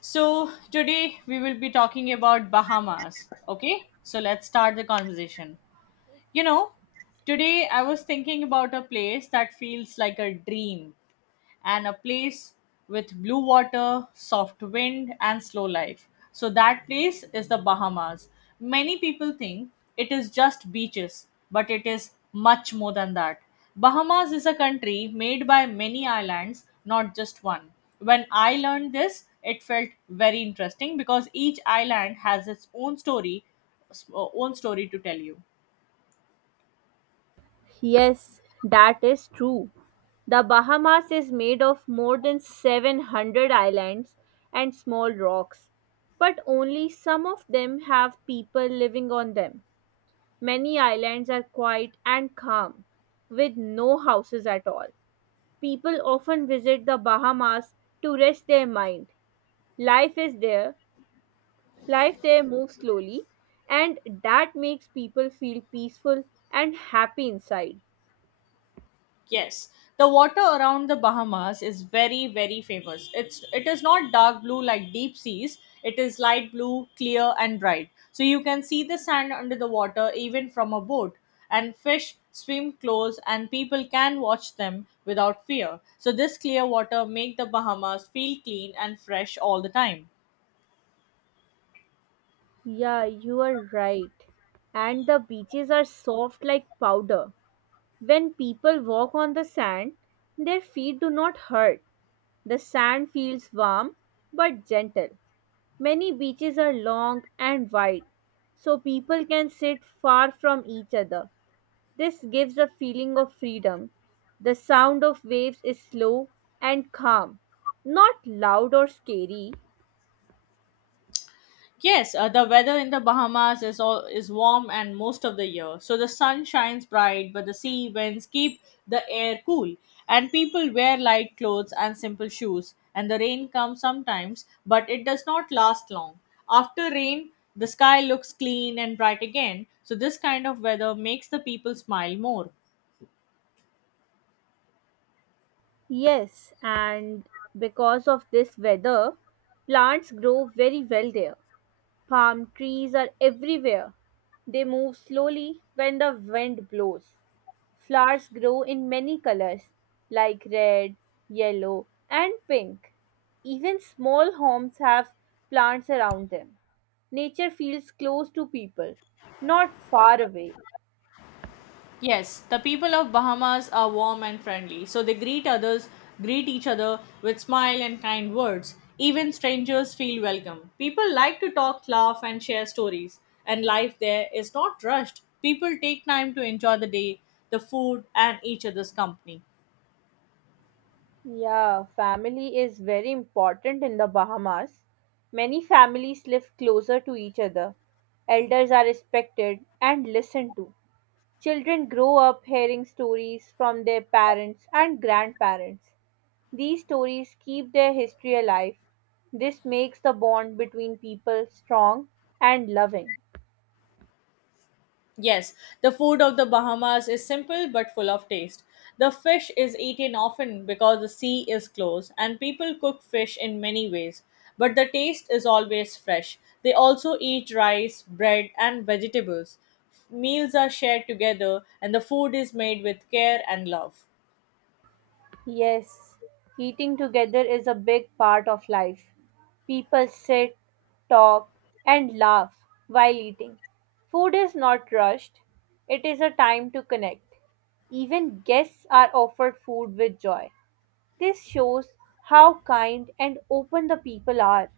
So, today we will be talking about Bahamas. Okay, so let's start the conversation. You know, today I was thinking about a place that feels like a dream and a place with blue water, soft wind, and slow life. So, that place is the Bahamas. Many people think it is just beaches, but it is much more than that. Bahamas is a country made by many islands, not just one. When I learned this, it felt very interesting because each island has its own story to tell you. Yes, that is true. The Bahamas is made of more than 700 islands and small rocks, but only some of them have people living on them. Many islands are quiet and calm, with no houses at all. People often visit the Bahamas to rest their mind. Life is there, life there moves slowly, and that makes people feel peaceful and happy inside. Yes, the water around the Bahamas is very, very famous. It is not dark blue like deep seas. It is light blue, clear and bright. So you can see the sand under the water even from a boat. And fish swim close, and people can watch them without fear. So this clear water make the Bahamas feel clean and fresh all the time. Yeah, you are right. And the beaches are soft like powder. When people walk on the sand, their feet do not hurt. The sand feels warm but gentle. Many beaches are long and wide, so people can sit far from each other. This gives a feeling of freedom. The sound of waves is slow and calm, not loud or scary. Yes, the weather in the Bahamas is all is warm and most of the year. So the sun shines bright, but the sea winds keep the air cool, and people wear light clothes and simple shoes. And the rain comes sometimes, but it does not last long. After rain, the sky looks clean and bright again. So this kind of weather makes the people smile more. Yes, and because of this weather, plants grow very well there. Palm trees are everywhere. They move slowly when the wind blows. Flowers grow in many colors like red, yellow, and pink. Even small homes have plants around them. Nature feels close to people, not far away. Yes, the people of Bahamas are warm and friendly, so they greet others, greet each other with smile and kind words. Even strangers feel welcome. People like to talk, laugh, and share stories, and life there is not rushed. People take time to enjoy the day, the food, and each other's company. Yeah, family is very important in the Bahamas. Many families live closer to each other. Elders are respected and listened to. Children grow up hearing stories from their parents and grandparents. These stories keep their history alive. This makes the bond between people strong and loving. Yes, the food of the Bahamas is simple but full of taste. The fish is eaten often because the sea is close, and people cook fish in many ways, but the taste is always fresh. They also eat rice, bread, and vegetables. Meals are shared together, and the food is made with care and love. Yes, eating together is a big part of life. People sit, talk, and laugh while eating. Food is not rushed, it is a time to connect. Even guests are offered food with joy. This shows how kind and open the people are.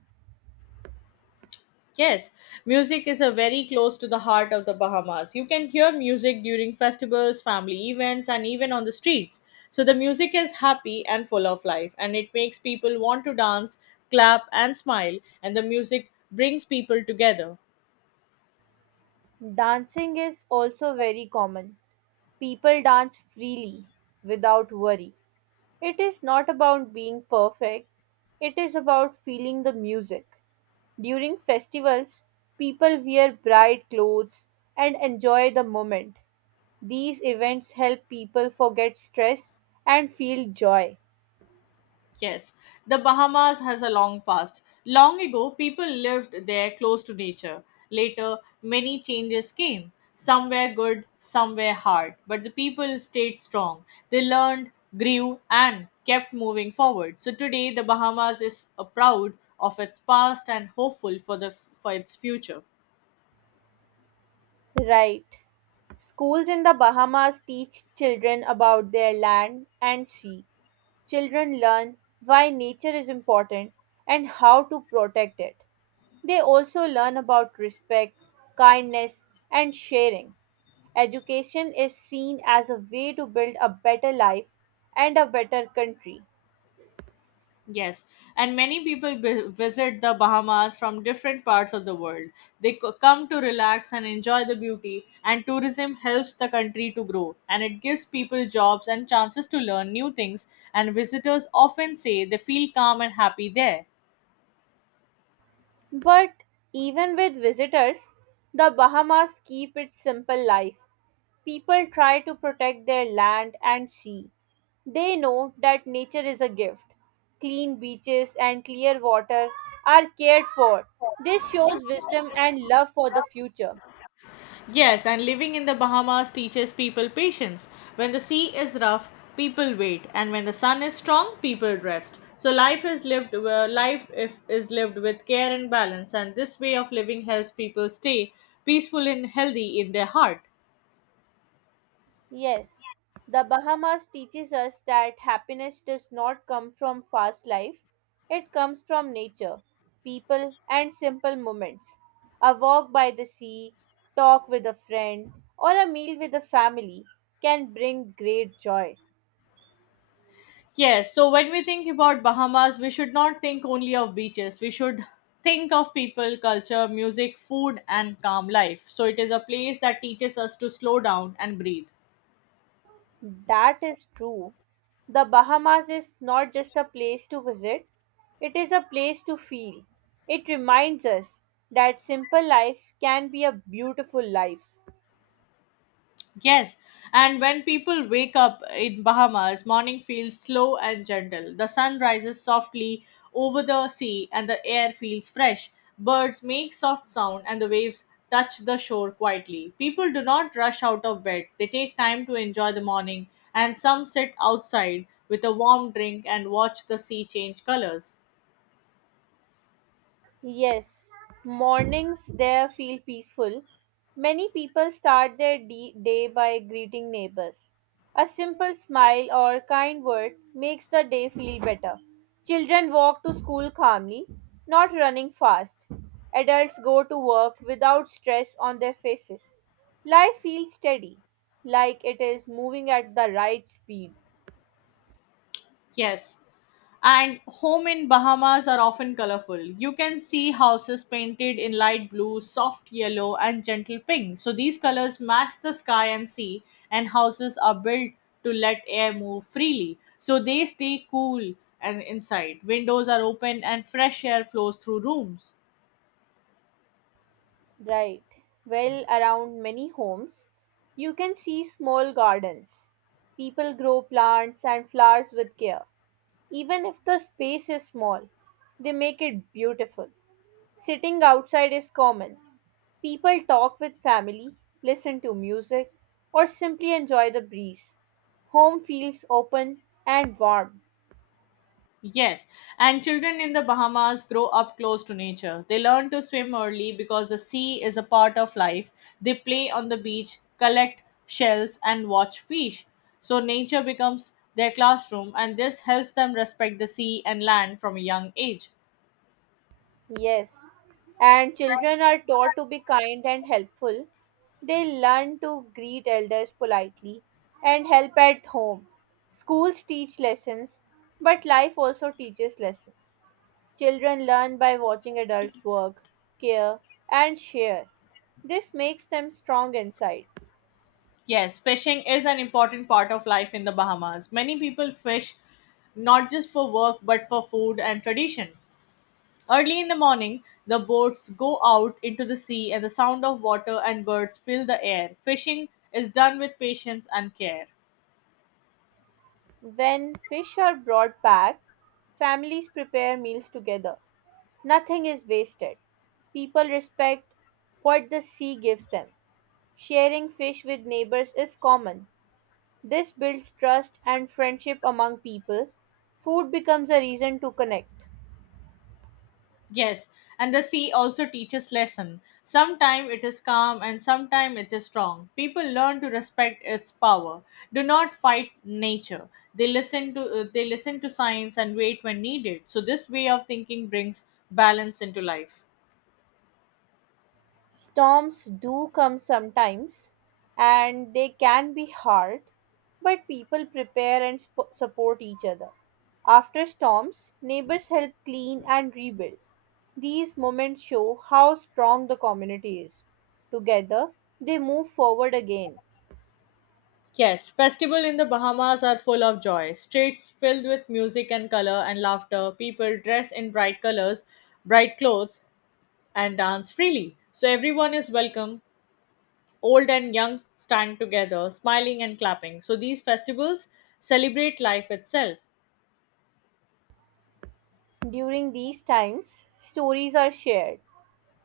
Yes, music is a very close to the heart of the Bahamas. You can hear music during festivals, family events, and even on the streets. So the music is happy and full of life, and it makes people want to dance, clap, and smile, and the music brings people together. Dancing is also very common. People dance freely without worry. It is not about being perfect, it is about feeling the music. During festivals, people wear bright clothes and enjoy the moment. These events help people forget stress and feel joy. Yes, the Bahamas has a long past. Long ago, people lived there close to nature. Later, many changes came. Some were good, some were hard, but the people stayed strong. They learned, grew, and kept moving forward. So today, the Bahamas is proud of its past and hopeful for the for its future. Right. Schools in the Bahamas teach children about their land and sea. Children learn why nature is important and how to protect it. They also learn about respect, kindness, and sharing. Education is seen as a way to build a better life and a better country. Yes, and many people visit the Bahamas from different parts of the world. They come to relax and enjoy the beauty, and tourism helps the country to grow and it gives people jobs and chances to learn new things. And visitors often say they feel calm and happy there. But even with visitors, the Bahamas keep it simple life. People try to protect their land and sea. They know that nature is a gift. Clean beaches and clear water are cared for. This shows wisdom and love for the future. Yes, and living in the Bahamas teaches people patience. When the sea is rough, people wait, and when the sun is strong, people rest. So life is lived life if, is lived with care and balance, and this way of living helps people stay peaceful and healthy in their heart. Yes, the Bahamas teaches us that happiness does not come from fast life, it comes from nature, people, and simple moments. A walk by the sea, talk with a friend, or a meal with a family can bring great joy. Yes, so when we think about Bahamas, we should not think only of beaches. We should think of people, culture, music, food, and calm life. So it is a place that teaches us to slow down and breathe. That is true. The Bahamas is not just a place to visit, it is a place to feel. It reminds us that simple life can be a beautiful life. Yes, and when people wake up in Bahamas, morning feels slow and gentle. The sun rises softly over the sea and the air feels fresh. Birds make soft sound and the waves touch the shore quietly. People do not rush out of bed. They take time to enjoy the morning and some sit outside with a warm drink and watch the sea change colors. Yes, mornings there feel peaceful. Many people start their day by greeting neighbors. A simple smile or kind word makes the day feel better. Children walk to school calmly, not running fast. Adults go to work without stress on their faces. Life feels steady, like it is moving at the right speed. Yes, and home in Bahamas are often colorful. You can see houses painted in light blue, soft yellow, and gentle pink. So these colors match the sky and sea, and houses are built to let air move freely, so they stay cool, and inside windows are open and fresh air flows through rooms. Right. Well, around many homes, you can see small gardens. People grow plants and flowers with care. Even if the space is small, they make it beautiful. Sitting outside is common. People talk with family, listen to music, or simply enjoy the breeze. Home feels open and warm. Yes, and children in the Bahamas grow up close to nature. They learn to swim early because the sea is a part of life. They play on the beach, collect shells, and watch fish. So nature becomes their classroom, and this helps them respect the sea and land from a young age. Yes, and children are taught to be kind and helpful. They learn to greet elders politely and help at home. Schools teach lessons, but life also teaches lessons. Children learn by watching adults work, care, and share. This makes them strong inside. Yes, fishing is an important part of life in the Bahamas. Many people fish not just for work but for food and tradition. Early in the morning, the boats go out into the sea and the sound of water and birds fill the air. Fishing is done with patience and care. When fish are brought back, families prepare meals together. Nothing is wasted. People respect what the sea gives them. Sharing fish with neighbors is common. This builds trust and friendship among people. Food becomes a reason to connect. Yes, and the sea also teaches lesson. Sometime it is calm and sometime it is strong. People learn to respect its power. Do not fight nature. They listen to science and wait when needed. So this way of thinking brings balance into life. Storms do come sometimes and they can be hard, but people prepare and support each other. After storms, neighbors help clean and rebuild. These moments show how strong the community is. Together, they move forward again. Yes, festival in the Bahamas are full of joy. Streets filled with music and color and laughter. People dress in bright colors, bright clothes, and dance freely. So everyone is welcome. Old and young stand together, smiling and clapping. So these festivals celebrate life itself. During these times, stories are shared.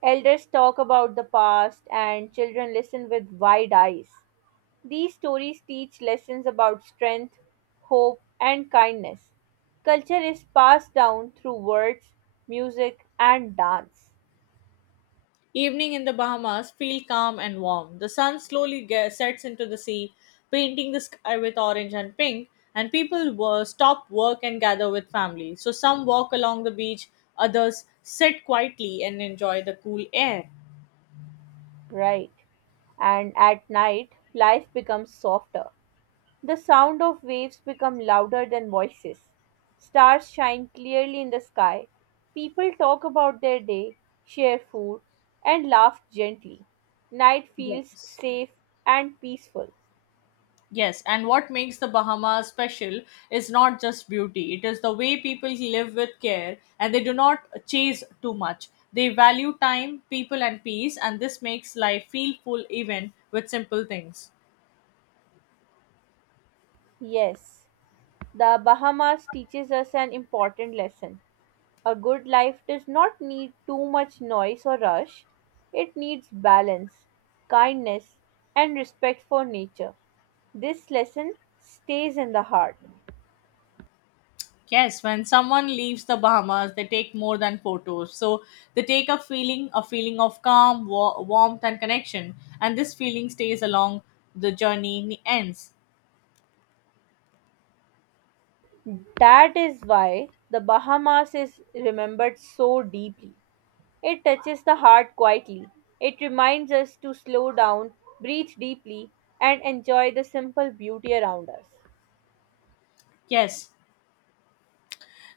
Elders talk about the past, and children listen with wide eyes. These stories teach lessons about strength, hope, and kindness. Culture is passed down through words, music, and dance. Evening in the Bahamas feel calm and warm. The sun slowly sets into the sea, painting the sky with orange and pink, and people stop work and gather with family. So some walk along the beach, others sit quietly and enjoy the cool air. Right. And at night, life becomes softer. The sound of waves become louder than voices. Stars shine clearly in the sky. People talk about their day, share food, and laugh gently. Night feels Yes. safe and peaceful. Yes, and what makes the Bahamas special is not just beauty, it is the way people live with care and they do not chase too much. They value time, people, and peace, and this makes life feel full even with simple things. Yes, the Bahamas teaches us an important lesson. A good life does not need too much noise or rush. It needs balance, kindness, and respect for nature. This lesson stays in the heart. Yes, when someone leaves the Bahamas, they take more than photos. So they take a feeling of calm, warmth, and connection. And this feeling stays along the journey ends. That is why the Bahamas is remembered so deeply. It touches the heart quietly. It reminds us to slow down, breathe deeply, and enjoy the simple beauty around us. Yes,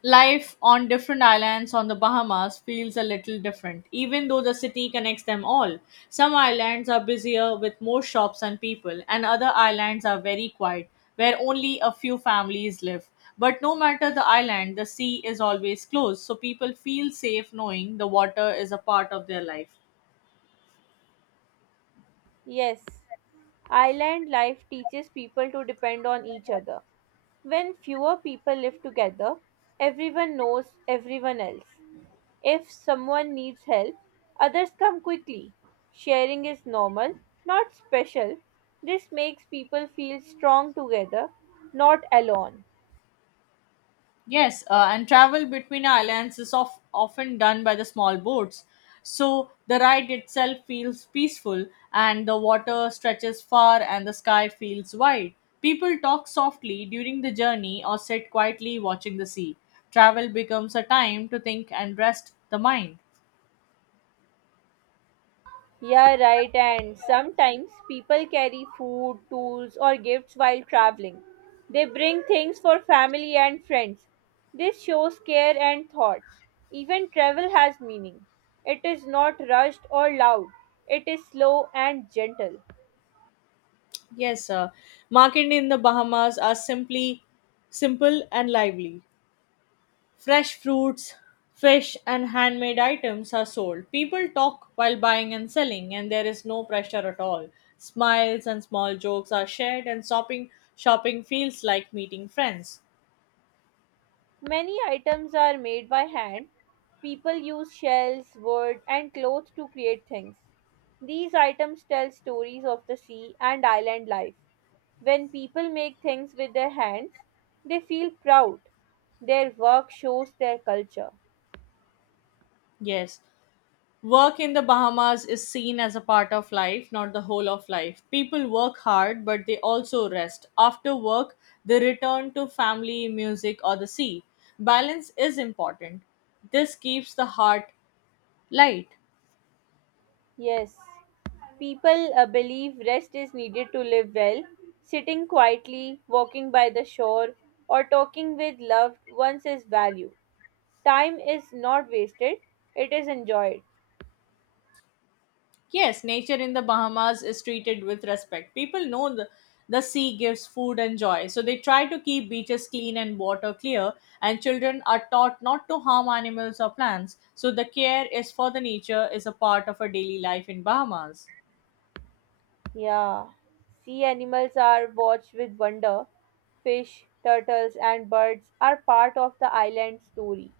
life on different islands on the Bahamas feels a little different, even though the city connects them all. Some islands are busier with more shops and people, and other islands are very quiet, where only a few families live. But no matter the island, the sea is always close, so people feel safe knowing the water is a part of their life. Yes, island life teaches people to depend on each other. When fewer people live together, everyone knows everyone else. If someone needs help, others come quickly. Sharing is normal, not special. This makes people feel strong together, not alone. Yes, and travel between islands is of, often done by the small boats. So the ride itself feels peaceful, and the water stretches far, and the sky feels wide. People talk softly during the journey or sit quietly watching the sea. Travel becomes a time to think and rest the mind. Yeah, right, and sometimes people carry food, tools, or gifts while traveling. They bring things for family and friends. This shows care and thought. Even travel has meaning. It is not rushed or loud, it is slow and gentle. Yes, market in the Bahamas are simply simple and lively. Fresh fruits, fish, and handmade items are sold. People talk while buying and selling, and there is no pressure at all. Smiles and small jokes are shared, and shopping feels like meeting friends. Many items are made by hand. People use shells, wood, and cloth to create things. These items tell stories of the sea and island life. When people make things with their hands, they feel proud. Their work shows their culture. Yes, work in the Bahamas is seen as a part of life, not the whole of life. People work hard, but they also rest. After work, they return to family, music, or the sea. Balance is important. This keeps the heart light. Yes, people believe rest is needed to live well. Sitting quietly, walking by the shore, or talking with loved ones is value. Time is not wasted, it is enjoyed. Yes, nature in the Bahamas is treated with respect. The sea gives food and joy, so they try to keep beaches clean and water clear, and children are taught not to harm animals or plants, so the care is for the nature is a part of a daily life in Bahamas. Yeah. Sea animals are watched with wonder. Fish, turtles, and birds are part of the island story.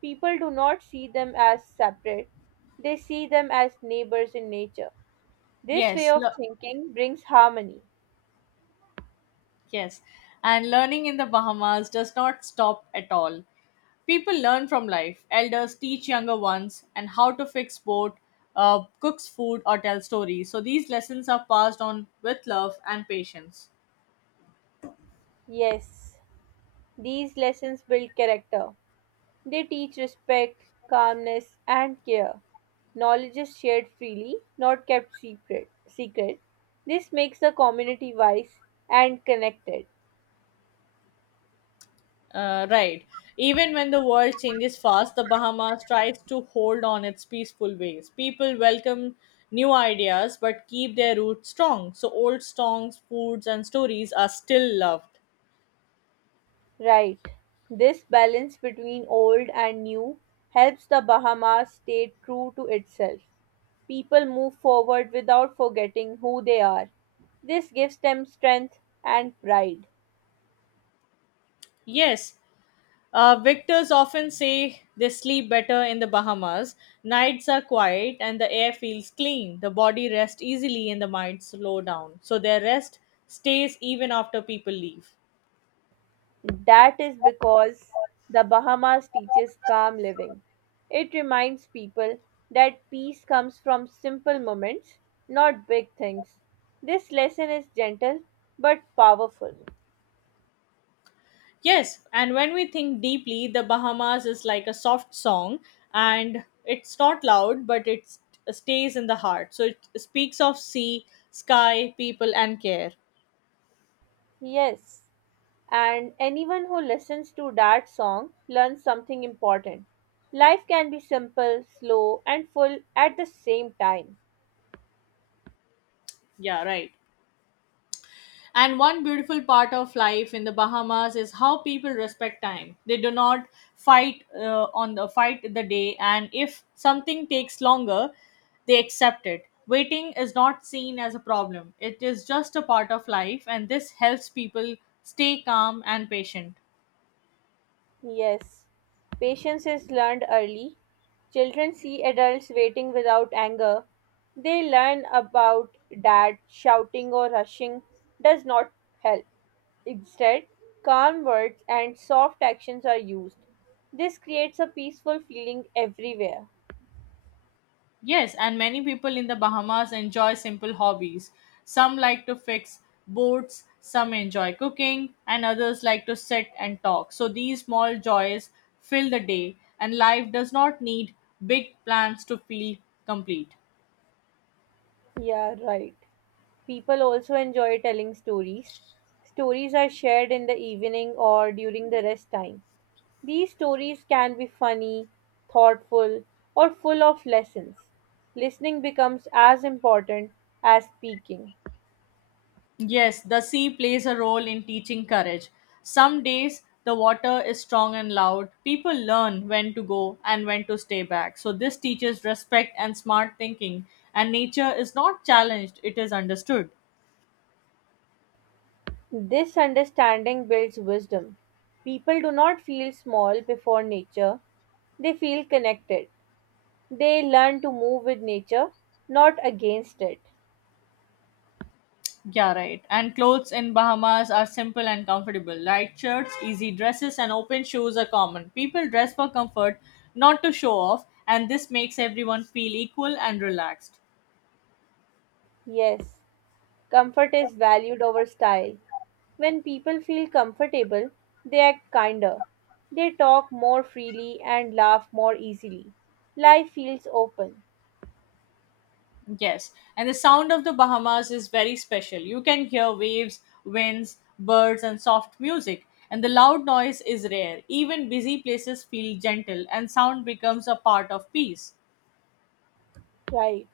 People do not see them as separate, they see them as neighbors in nature. This way Yes, of le- thinking brings harmony. yes. And learning in the Bahamas does not stop at all. People learn from life. Elders teach younger ones and how to fix boat, cooks food, or tell stories. So these lessons are passed on with love and patience. Yes, these lessons build character. They teach respect, calmness, and care. Knowledge is shared freely, not kept secret. This makes the community wise and connected. Right. Even when the world changes fast, the Bahamas tries to hold on its peaceful ways. People welcome new ideas but keep their roots strong. So old songs, foods, and stories are still loved. Right. This balance between old and new helps the Bahamas stay true to itself. People move forward without forgetting who they are. This gives them strength and pride. Yes, victors often say they sleep better in the Bahamas. Nights are quiet and the air feels clean. The body rests easily and the mind slow down. So their rest stays even after people leave. That is because the Bahamas teaches calm living. It reminds people that peace comes from simple moments, not big things. This lesson is gentle but powerful. Yes, and when we think deeply, the Bahamas is like a soft song and it's not loud, but it stays in the heart. So it speaks of sea, sky, people, and care. Yes, and anyone who listens to that song learns something important. Life can be simple, slow, and full at the same time. Yeah, right. And one beautiful part of life in the Bahamas is how people respect time. They do not fight the day, and if something takes longer, they accept it. Waiting is not seen as a problem. It is just a part of life, and this helps people stay calm and patient. Yes, patience is learned early. Children see adults waiting without anger. They learn about that shouting or rushing does not help. Instead, calm words and soft actions are used. This creates a peaceful feeling everywhere. Yes, and many people in the Bahamas enjoy simple hobbies. Some like to fix boats, some enjoy cooking, and others like to sit and talk. So these small joys fill the day, and life does not need big plans to feel complete. Yeah, right. People also enjoy telling stories. Stories are shared in the evening or during the rest time. These stories can be funny, thoughtful, or full of lessons. Listening becomes as important as speaking. Yes, the sea plays a role in teaching courage. Some days the water is strong and loud. People learn when to go and when to stay back. So, this teaches respect and smart thinking. And nature is not challenged, it is understood. This understanding builds wisdom. People do not feel small before nature, they feel connected. They learn to move with nature, not against it. Yeah, right. And clothes in Bahamas are simple and comfortable. Light shirts, easy dresses, and open shoes are common. People dress for comfort, not to show off, and this makes everyone feel equal and relaxed. Yes, comfort is valued over style. When people feel comfortable, they act kinder. They talk more freely and laugh more easily. Life feels open. Yes, and the sound of the Bahamas is very special. You can hear waves, winds, birds, and soft music, and the loud noise is rare. Even busy places feel gentle, and sound becomes a part of peace. Right.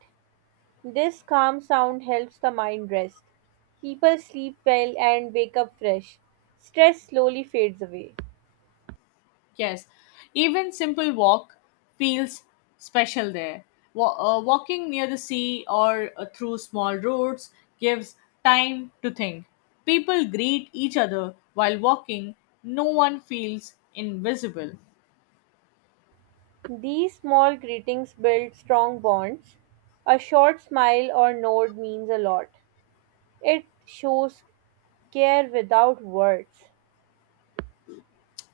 This calm sound helps the mind rest. People sleep well and wake up fresh. Stress slowly fades away. Yes, even simple walk feels special there. Walking near the sea or through small roads gives time to think. People greet each other while walking. No one feels invisible. These small greetings build strong bonds. A short smile or nod means a lot. It shows care without words.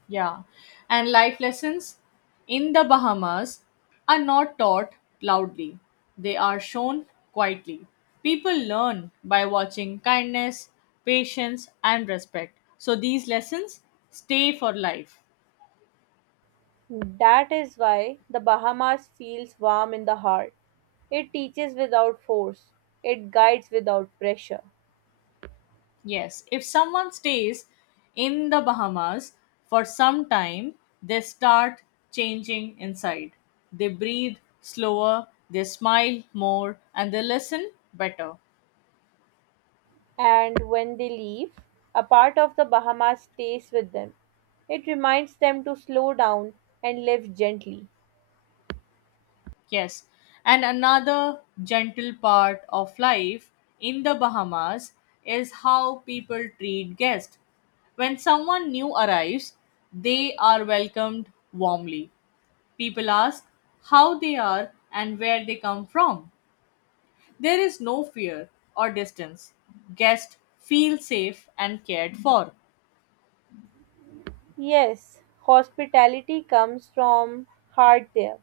Yeah. And life lessons in the Bahamas are not taught loudly, they are shown quietly. People learn by watching kindness, patience, and respect. So these lessons stay for life. That is why the Bahamas feels warm in the heart. It teaches without force, it guides without pressure. Yes, if someone stays in the Bahamas for some time, they start changing inside. They breathe slower, they smile more, and they listen better. And when they leave, a part of the Bahamas stays with them. It reminds them to slow down and live gently. Yes, and another gentle part of life in the Bahamas is how people treat guests. When someone new arrives, they are welcomed warmly. People ask how they are and where they come from. There is no fear or distance. Guests feel safe and cared for. Yes, hospitality comes from heart there.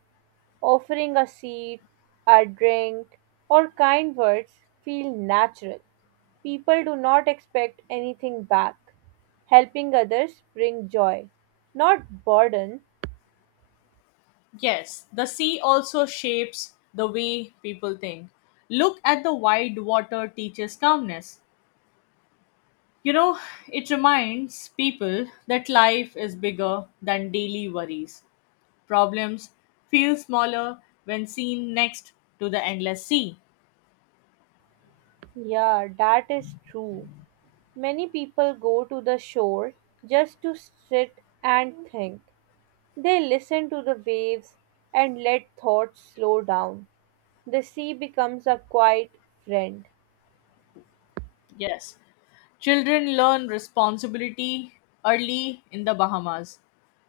Offering a seat, a drink, or kind words feel natural. People do not expect anything back. Helping others bring joy, not burden. Yes, the sea also shapes the way people think. Look at the wide water teaches calmness. You know, it reminds people that life is bigger than daily worries. Problems feel smaller when seen next to the endless sea. Yeah, that is true. Many people go to the shore just to sit and think. They listen to the waves and let thoughts slow down. The sea becomes a quiet friend. Yes, children learn responsibility early in the Bahamas.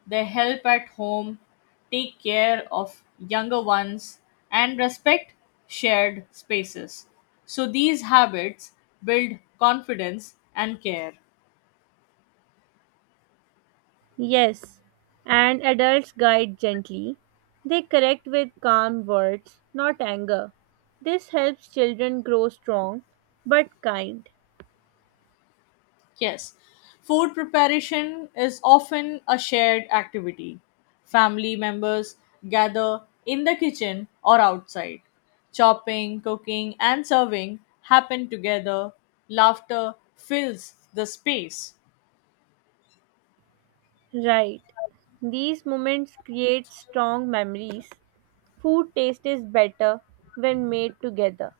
They help at home, take care of younger ones, and respect shared spaces. So these habits build confidence and care. Yes, and adults guide gently. They correct with calm words, not anger. This helps children grow strong but kind. Yes, food preparation is often a shared activity. Family members gather in the kitchen or outside. Chopping, cooking, and serving happen together. Laughter fills the space. Right. These moments create strong memories. Food taste is better when made together.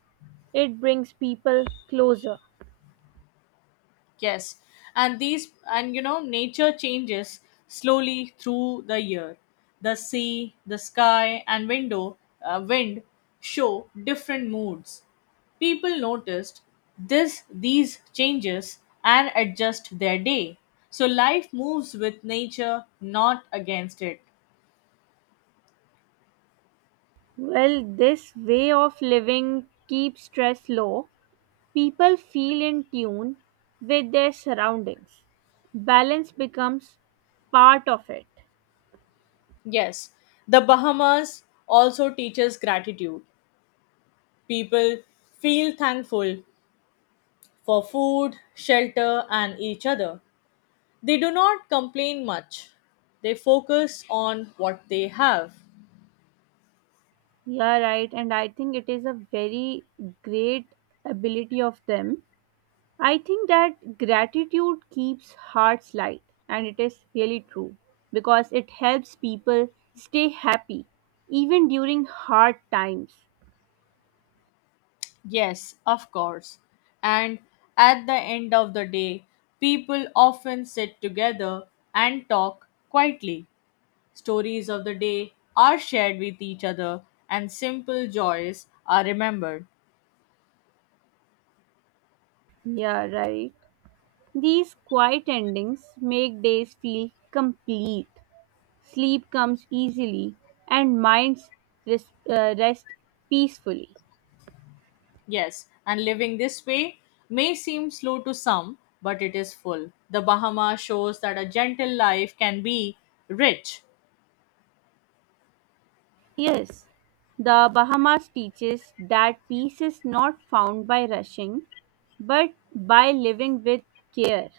It brings people closer. Yes, and these and you know nature changes slowly through the year. The sea, the sky, and wind show different moods. People noticed this these changes and adjust their day. So life moves with nature, not against it. Well, this way of living keeps stress low people feel in tune with their surroundings. Balance becomes part of it. Yes, the Bahamas also teaches gratitude. People feel thankful for food, shelter, and each other. They do not complain much. They focus on what they have. Yeah, right. And I think it is a very great ability of them. I think that gratitude keeps hearts light, and it is really true because it helps people stay happy even during hard times. Yes, of course. And at the end of the day, people often sit together and talk quietly. Stories of the day are shared with each other, and simple joys are remembered. Yeah, right. These quiet endings make days feel complete. Sleep comes easily, and minds rest peacefully. Yes, and living this way may seem slow to some, but it is full. The Bahama shows that a gentle life can be rich. Yes, the Bahamas teaches that peace is not found by rushing, but by living with care.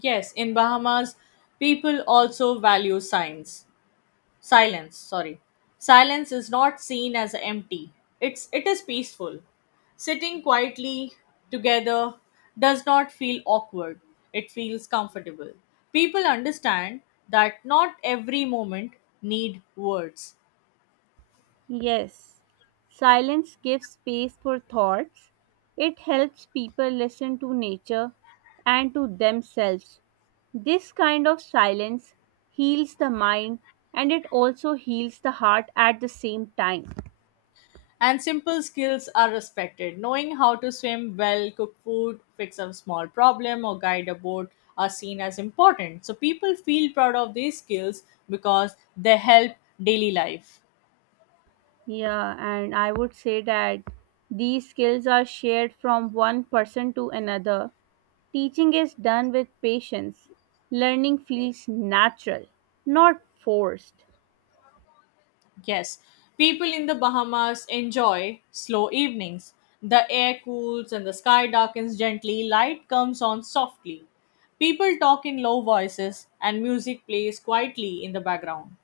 Yes, in Bahamas, people also value signs. Silence, sorry. Silence is not seen as empty. It is peaceful. Sitting quietly together does not feel awkward. It feels comfortable. People understand that not every moment need words. Yes, silence gives space for thoughts. It helps people listen to nature and to themselves. This kind of silence heals the mind and it also heals the heart at the same time. And simple skills are respected. Knowing how to swim well, cook food, fix a small problem, or guide a boat are seen as important. So people feel proud of these skills because they help daily life. Yeah, and I would say that these skills are shared from one person to another. Teaching is done with patience. Learning feels natural, not forced. Yes, people in the Bahamas enjoy slow evenings. The air cools and the sky darkens gently, light comes on softly. People talk in low voices, and music plays quietly in the background.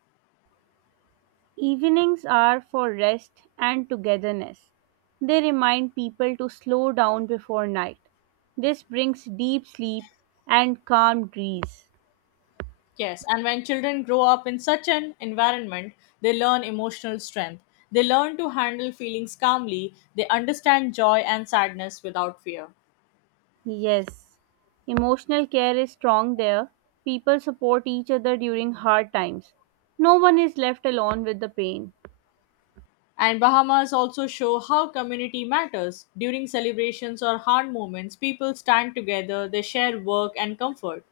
Evenings are for rest and togetherness. They remind people to slow down before night. This brings deep sleep and calm breeze. Yes, and when children grow up in such an environment, they learn emotional strength. They learn to handle feelings calmly, they understand joy and sadness without fear. Yes, emotional care is strong there. People support each other during hard times. No one is left alone with the pain. And Bahamas also show how community matters. During celebrations or hard moments, people stand together, they share work and comfort.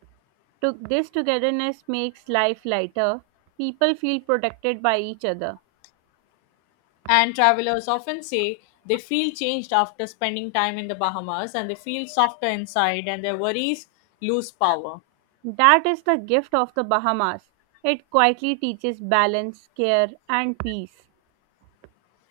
This togetherness makes life lighter. People feel protected by each other. And travelers often say they feel changed after spending time in the Bahamas and they feel softer inside and their worries lose power. That is the gift of the Bahamas. It quietly teaches balance, care, and peace.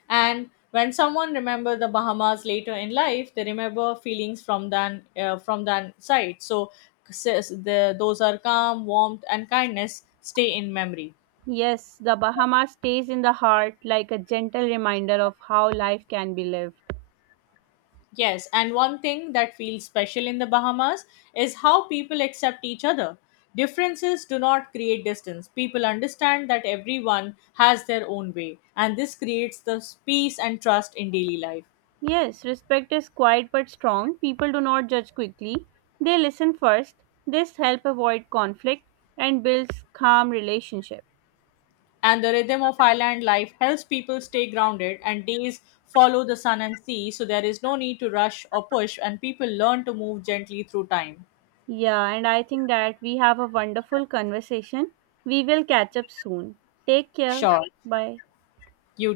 And when someone remembers the Bahamas later in life, they remember feelings from that side. So says the, those are calm, warmth, and kindness stay in memory. Yes, the Bahamas stays in the heart like a gentle reminder of how life can be lived. Yes, and one thing that feels special in the Bahamas is how people accept each other. Differences do not create distance. People understand that everyone has their own way, and this creates the peace and trust in daily life. Yes, respect is quiet but strong. People do not judge quickly. They listen first. This help avoid conflict and builds calm relationship. And the rhythm of island life helps people stay grounded, and days follow the sun and sea, so there is no need to rush or push, and people learn to move gently through time. Yeah, and I think that we have a wonderful conversation. We will catch up soon. Take care. Sure. Bye. You